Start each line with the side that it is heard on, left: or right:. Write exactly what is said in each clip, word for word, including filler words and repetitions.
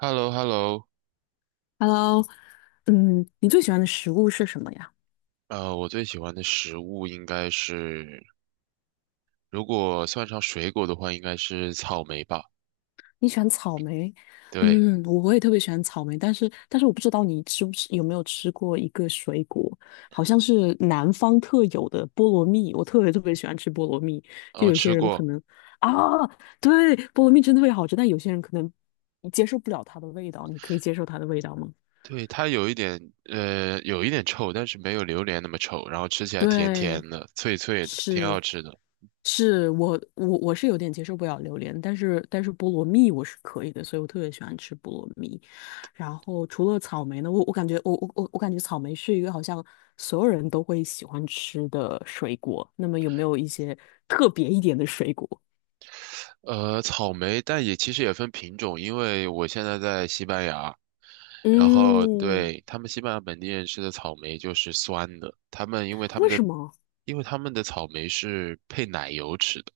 right: h e l l o h e l l o
left: Hello，嗯，你最喜欢的食物是什么呀？
right: 呃，我最喜欢的食物应该是，如果算上水果的话，应该是草莓吧。
left: 你喜欢草莓？
right: 对，
left: 嗯，我也特别喜欢草莓，但是但是我不知道你吃不吃，有没有吃过一个水果，好像是南方特有的菠萝蜜，我特别特别喜欢吃菠萝蜜。就
right: 哦，
left: 有些
right: 吃
left: 人可
right: 过，
left: 能啊，对，菠萝蜜真的特别好吃，但有些人可能你接受不了它的味道，你可以接受它的味道吗？
right: 对，它有一点，呃，有一点臭，但是没有榴莲那么臭，然后吃起来甜甜
left: 对，
right: 的、脆脆的，挺
left: 是。
right: 好吃的。
left: 是我我我是有点接受不了榴莲，但是但是菠萝蜜我是可以的，所以我特别喜欢吃菠萝蜜。然后除了草莓呢，我我感觉我我我我感觉草莓是一个好像所有人都会喜欢吃的水果。那么有没有一些特别一点的水果？
right: 呃，草莓，但也其实也分品种，因为我现在在西班牙，然后
left: 嗯，
right: 对，他们西班牙本地人吃的草莓就是酸的，他们因为他们
left: 为
right: 的，
left: 什么？
right: 因为他们的草莓是配奶油吃的。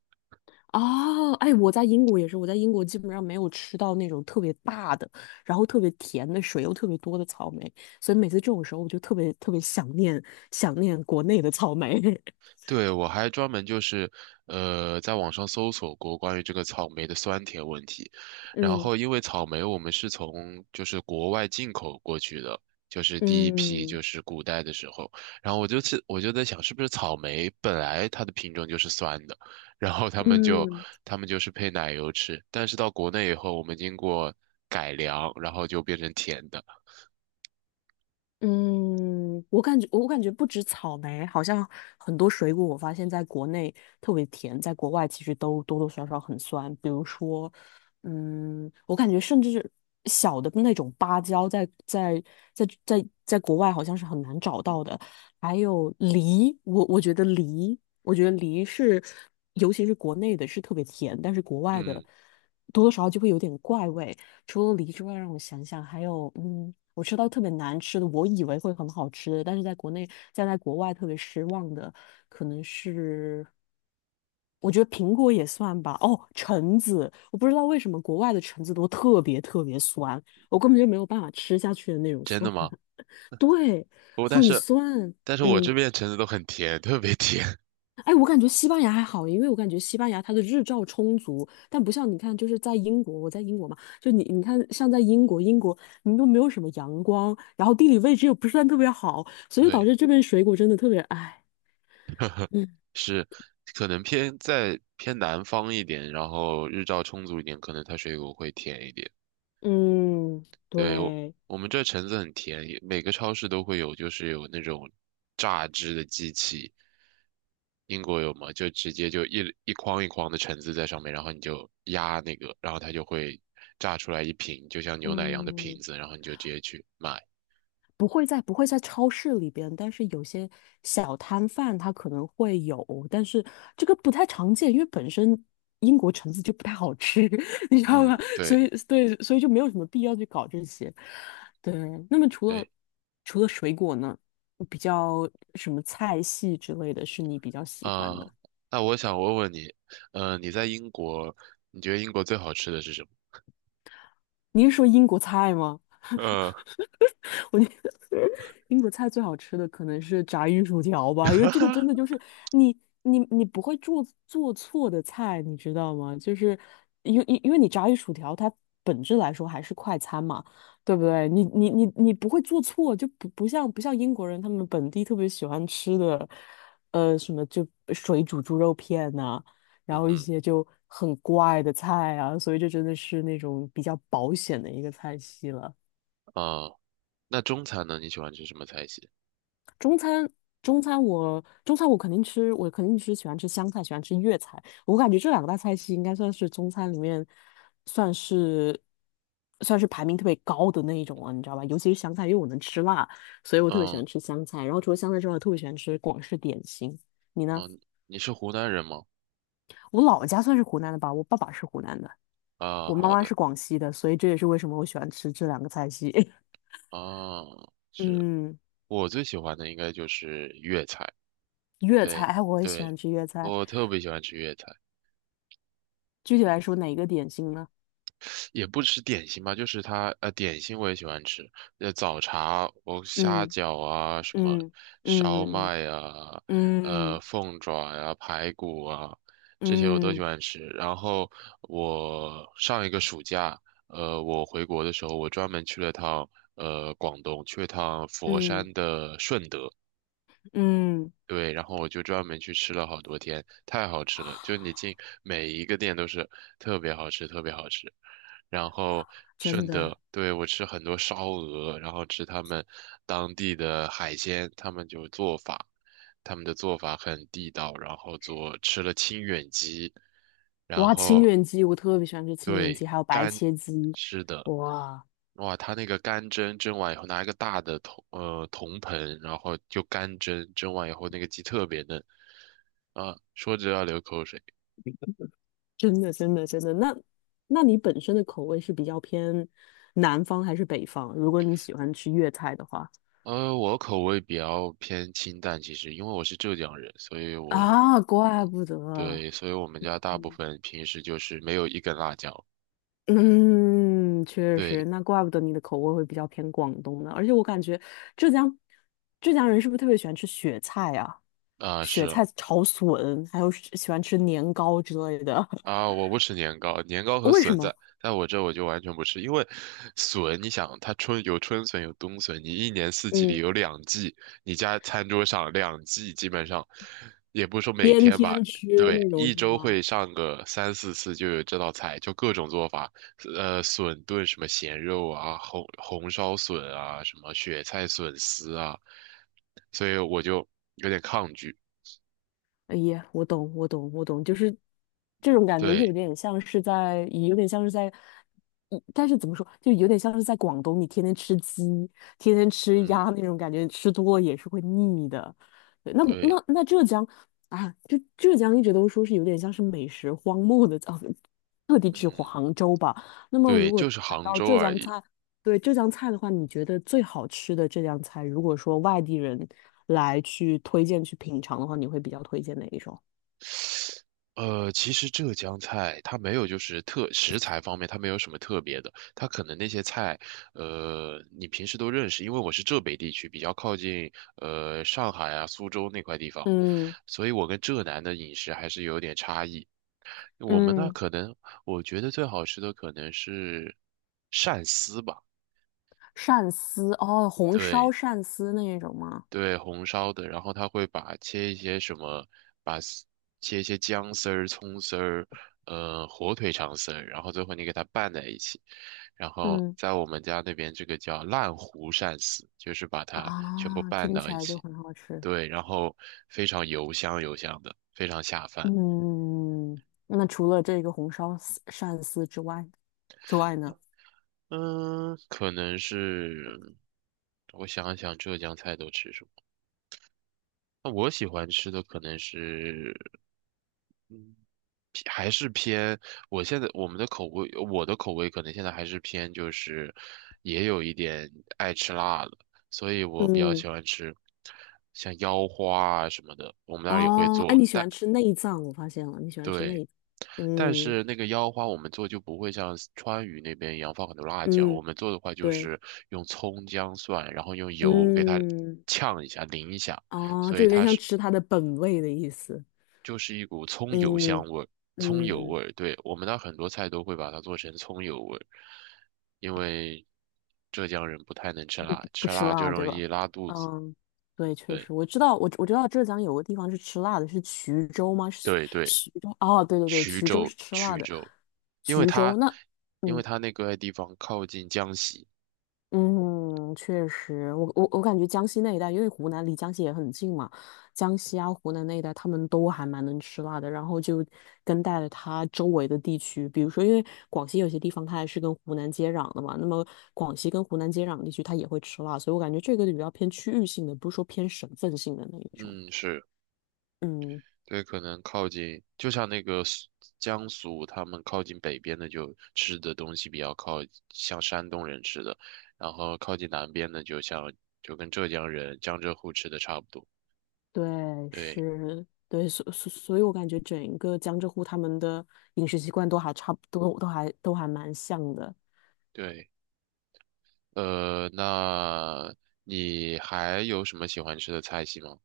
left: 哦，哎，我在英国也是，我在英国基本上没有吃到那种特别大的，然后特别甜的水又特别多的草莓，所以每次这种时候我就特别特别想念想念国内的草莓。
right: 对，我还专门就是，呃，在网上搜索过关于这个草莓的酸甜问题。然
left: 嗯
right: 后，因为草莓我们是从就是国外进口过去的，就是第一批就
left: 嗯
right: 是古代的时候。然后我就是我就在想，是不是草莓本来它的品种就是酸的，然后他们就
left: 嗯。
right: 他们就是配奶油吃。但是到国内以后，我们经过改良，然后就变成甜的。
left: 嗯，我感觉我感觉不止草莓，好像很多水果，我发现在国内特别甜，在国外其实都多多少少很酸。比如说，嗯，我感觉甚至小的那种芭蕉在，在在在在国外好像是很难找到的。还有梨，我我觉得梨，我觉得梨是，尤其是国内的是特别甜，但是国外的
right: 嗯，
left: 多多少少就会有点怪味。除了梨之外，让我想想，还有，嗯，我吃到特别难吃的，我以为会很好吃的，但是在国内，在在国外特别失望的，可能是我觉得苹果也算吧。哦，橙子，我不知道为什么国外的橙子都特别特别酸，我根本就没有办法吃下去的那种
right: 真的
left: 酸。
right: 吗？
left: 对，
right: 不过但
left: 很
right: 是
left: 酸。
right: 但是我这
left: 嗯，
right: 边橙子都很甜，特别甜。
left: 哎，我感觉西班牙还好，因为我感觉西班牙它的日照充足，但不像你看，就是在英国，我在英国嘛，就你你看，像在英国，英国你都没有什么阳光，然后地理位置又不算特别好，所以就导
right: 对。
left: 致这边水果真的特别，哎，嗯，
right: 是可能偏在偏南方一点，然后日照充足一点，可能它水果会甜一点。
left: 嗯，
right: 对，我
left: 对，
right: 我们这橙子很甜，也每个超市都会有，就是有那种榨汁的机器。英国有吗？就直接就一一筐一筐的橙子在上面，然后你就压那个，然后它就会榨出来一瓶，就像牛奶一样的瓶
left: 嗯，
right: 子，然后你就直接去买。
left: 不会在不会在超市里边，但是有些小摊贩它可能会有，但是这个不太常见，因为本身英国橙子就不太好吃，你知道吗？
right: 嗯，
left: 所
right: 对
left: 以对，所以就没有什么必要去搞这些。对，那么除了
right: 对
left: 除了水果呢，比较什么菜系之类的是你比较喜欢
right: 啊，
left: 的？
right: 那我想问问你，呃，你在英国，你觉得英国最好吃的是什么？
left: 你是说英国菜吗？
right: 呃，
left: 我觉得 英国菜最好吃的可能是炸鱼薯条吧，因为这个真的就是你你你不会做做错的菜，你知道吗？就是因为因因为你炸鱼薯条它本质来说还是快餐嘛，对不对？你你你你不会做错，就不不像不像英国人他们本地特别喜欢吃的，呃，什么就水煮猪肉片呐、然
right: 嗯
left: 后一
right: 哼，
left: 些就很怪的菜啊，所以这真的是那种比较保险的一个菜系了。
right: 啊、那中餐呢？你喜欢吃什么菜系？
left: 中餐，中餐我中餐我肯定吃，我肯定吃喜欢吃湘菜，喜欢吃粤菜。我感觉这两个大菜系应该算是中餐里面算是算是排名特别高的那一种了，你知道吧？尤其是湘菜，因为我能吃辣，所以我特别喜
right: 嗯
left: 欢吃湘菜。然后除了湘菜之外，我特别喜欢吃广式点心。你呢？
right: 嗯，你是湖南人吗？
left: 我老家算是湖南的吧，我爸爸是湖南的，
right: 啊，
left: 我妈
right: 好
left: 妈
right: 的，
left: 是广西的，所以这也是为什么我喜欢吃这两个菜系。
right: 啊，是
left: 嗯，
right: 我最喜欢的应该就是粤菜，
left: 粤菜，
right: 对
left: 哎，我也喜
right: 对，
left: 欢吃粤菜。
right: 我特别喜欢吃粤菜。
left: 具体来说，哪一个点心呢？
right: 也不吃点心吧，就是它呃，点心我也喜欢吃，呃，早茶，我虾
left: 嗯。
right: 饺啊，什么
left: 嗯
right: 烧
left: 嗯
right: 麦啊，呃，
left: 嗯
right: 凤爪呀、排骨啊，这些我都喜
left: 嗯
right: 欢吃。然后我上一个暑假，呃，我回国的时候，我专门去了趟呃广东，去了趟佛
left: 嗯
right: 山的顺德。
left: 嗯，
right: 对，然后我就专门去吃了好多天，太好吃了！就你进每一个店都是特别好吃，特别好吃。然后
left: 真
right: 顺
left: 的，
right: 德，对，我吃很多烧鹅，然后吃他们当地的海鲜，他们就做法，他们的做法很地道，然后做吃了清远鸡，然
left: 哇，清
right: 后
left: 远鸡，我特别喜欢吃清远鸡，
right: 对
left: 还有白
right: 干，
left: 切鸡，
right: 是的，
left: 哇，
right: 哇，他那个干蒸蒸完以后，拿一个大的铜呃铜盆，然后就干蒸，蒸完以后那个鸡特别嫩啊，说着要流口水。
left: 真的真的真的，那那你本身的口味是比较偏南方还是北方？如果你喜欢吃粤菜的话，
right: 呃，我口味比较偏清淡，其实因为我是浙江人，所以我
left: 啊，怪不得。
right: 对，所以我们家大部分平时就是没有一根辣椒。
left: 嗯，确实，
right: 对，
left: 那怪不得你的口味会比较偏广东呢。而且我感觉浙江浙江人是不是特别喜欢吃雪菜啊？
right: 啊、是
left: 雪
right: 啊
left: 菜炒笋，还有喜喜欢吃年糕之类的。
right: 啊，我不吃年糕，年糕和
left: 为什
right: 笋在
left: 么？
right: 在我这我就完全不吃，因为笋，你想它春有春笋有冬笋，你一年四季里
left: 嗯，
right: 有两季，你家餐桌上两季基本上，也不是说每
left: 天
right: 天吧，
left: 天吃
right: 对，
left: 那种
right: 一
left: 是
right: 周
left: 吗？
right: 会上个三四次就有这道菜，就各种做法，呃，笋炖什么咸肉啊，红红烧笋啊，什么雪菜笋丝啊，所以我就有点抗拒，
left: 哎呀，我懂，我懂，我懂，就是这种感觉，又有
right: 对，
left: 点像是在，有点像是在，嗯但是怎么说，就有点像是在广东，你天天吃鸡，天天吃鸭
right: 嗯，
left: 那种感觉，吃多了也是会腻的。对，那
right: 对。
left: 那那浙江啊，就浙江一直都说是有点像是美食荒漠的，哦，特地指
right: 嗯。
left: 杭州吧。那么如
right: 对，
left: 果
right: 就是
left: 谈
right: 杭
left: 到
right: 州
left: 浙
right: 而
left: 江
right: 已。
left: 菜，对浙江菜的话，你觉得最好吃的浙江菜，如果说外地人来去推荐去品尝的话，你会比较推荐哪一种？
right: 呃，其实浙江菜它没有，就是特食材方面它没有什么特别的，它可能那些菜，呃，你平时都认识，因为我是浙北地区，比较靠近呃上海啊、苏州那块地方，
left: 嗯
right: 所以我跟浙南的饮食还是有点差异。我们那
left: 嗯，
right: 可能，我觉得最好吃的可能是鳝丝吧，
left: 鳝丝哦，红烧
right: 对，
left: 鳝丝那一种吗？
right: 对，红烧的，然后他会把切一些什么，把丝切一些姜丝儿、葱丝儿，呃，火腿肠丝儿，然后最后你给它拌在一起，然后
left: 嗯
right: 在我们家那边这个叫烂糊鳝丝，就是把它全部
left: 啊，
right: 拌
left: 听
right: 到
left: 起
right: 一
left: 来就
right: 起，
left: 很好吃。
right: 对，然后非常油香油香的，非常下饭。
left: 嗯，那除了这个红烧丝鳝丝之外之外呢？
right: 嗯，可能是我想一想，浙江菜都吃什么？那我喜欢吃的可能是偏还是偏，我现在我们的口味，我的口味可能现在还是偏就是，也有一点爱吃辣的，所以我比较
left: 嗯
right: 喜欢吃像腰花啊什么的，我们那儿也会
left: 哦，哎，
right: 做，
left: 你喜
right: 但
left: 欢吃内脏，我发现了，你喜欢吃
right: 对，
left: 内，
right: 但
left: 嗯
right: 是那个腰花我们做就不会像川渝那边一样放很多辣椒，我
left: 嗯，
right: 们做的话就
left: 对，
right: 是用葱姜蒜，然后用油给它
left: 嗯。
right: 呛一下淋一下，
left: 哦，
right: 所
left: 就
right: 以
left: 有点
right: 它
left: 像
right: 是。
left: 吃它的本味的意思。
right: 就是一股葱油香
left: 嗯
right: 味儿，葱油
left: 嗯，
right: 味儿。对，我们那很多菜都会把它做成葱油味儿，因为浙江人不太能吃辣，
left: 不
right: 吃
left: 吃
right: 辣就
left: 辣，对
right: 容
left: 吧？
right: 易拉肚子。
left: 嗯，对，确
right: 对
left: 实，我知道，我我知道浙江有个地方是吃辣的，是衢州吗？是
right: 对对，
left: 徐州？哦，对对对，
right: 衢
left: 衢州
right: 州
left: 是吃辣
right: 衢
left: 的。
right: 州，因为
left: 衢州
right: 它
left: 那，
right: 因为
left: 嗯，
right: 它那个地方靠近江西，
left: 嗯，确实，我我我感觉江西那一带，因为湖南离江西也很近嘛，江西啊、湖南那一带，他们都还蛮能吃辣的。然后就跟带了它周围的地区，比如说，因为广西有些地方它还是跟湖南接壤的嘛，那么广西跟湖南接壤的地区它也会吃辣，所以我感觉这个比较偏区域性的，不是说偏省份性的那一种。
right: 嗯，是。
left: 嗯，
right: 对，可能靠近，就像那个苏江苏，他们靠近北边的就吃的东西比较靠像山东人吃的，然后靠近南边的就像就跟浙江人、江浙沪吃的差不多。
left: 对，
right: 对
left: 是，对，所所所以，我感觉整个江浙沪他们的饮食习惯都还差不多，都还都还蛮像的。
right: 对，呃，那你还有什么喜欢吃的菜系吗？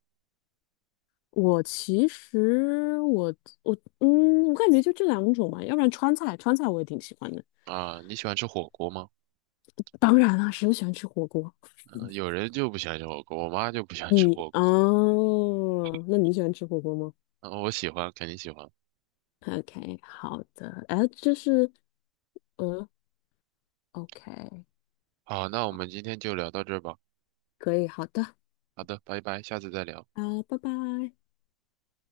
left: 我其实我我嗯，我感觉就这两种吧，要不然川菜，川菜我也挺喜欢的。
right: 啊，你喜欢吃火锅吗？
left: 当然了，谁不喜欢吃火锅？
right: 呃有人就不喜欢吃火锅，我妈就不喜欢吃
left: 你
right: 火锅。
left: 哦，那你喜欢吃火锅吗
right: 啊我喜欢，肯定喜欢。
left: ？OK，好的，哎，这是呃，OK，
right: 好，那我们今天就聊到这儿吧。
left: 可以，好的，
right: 好的，拜拜，下次再聊。
left: 啊，拜拜。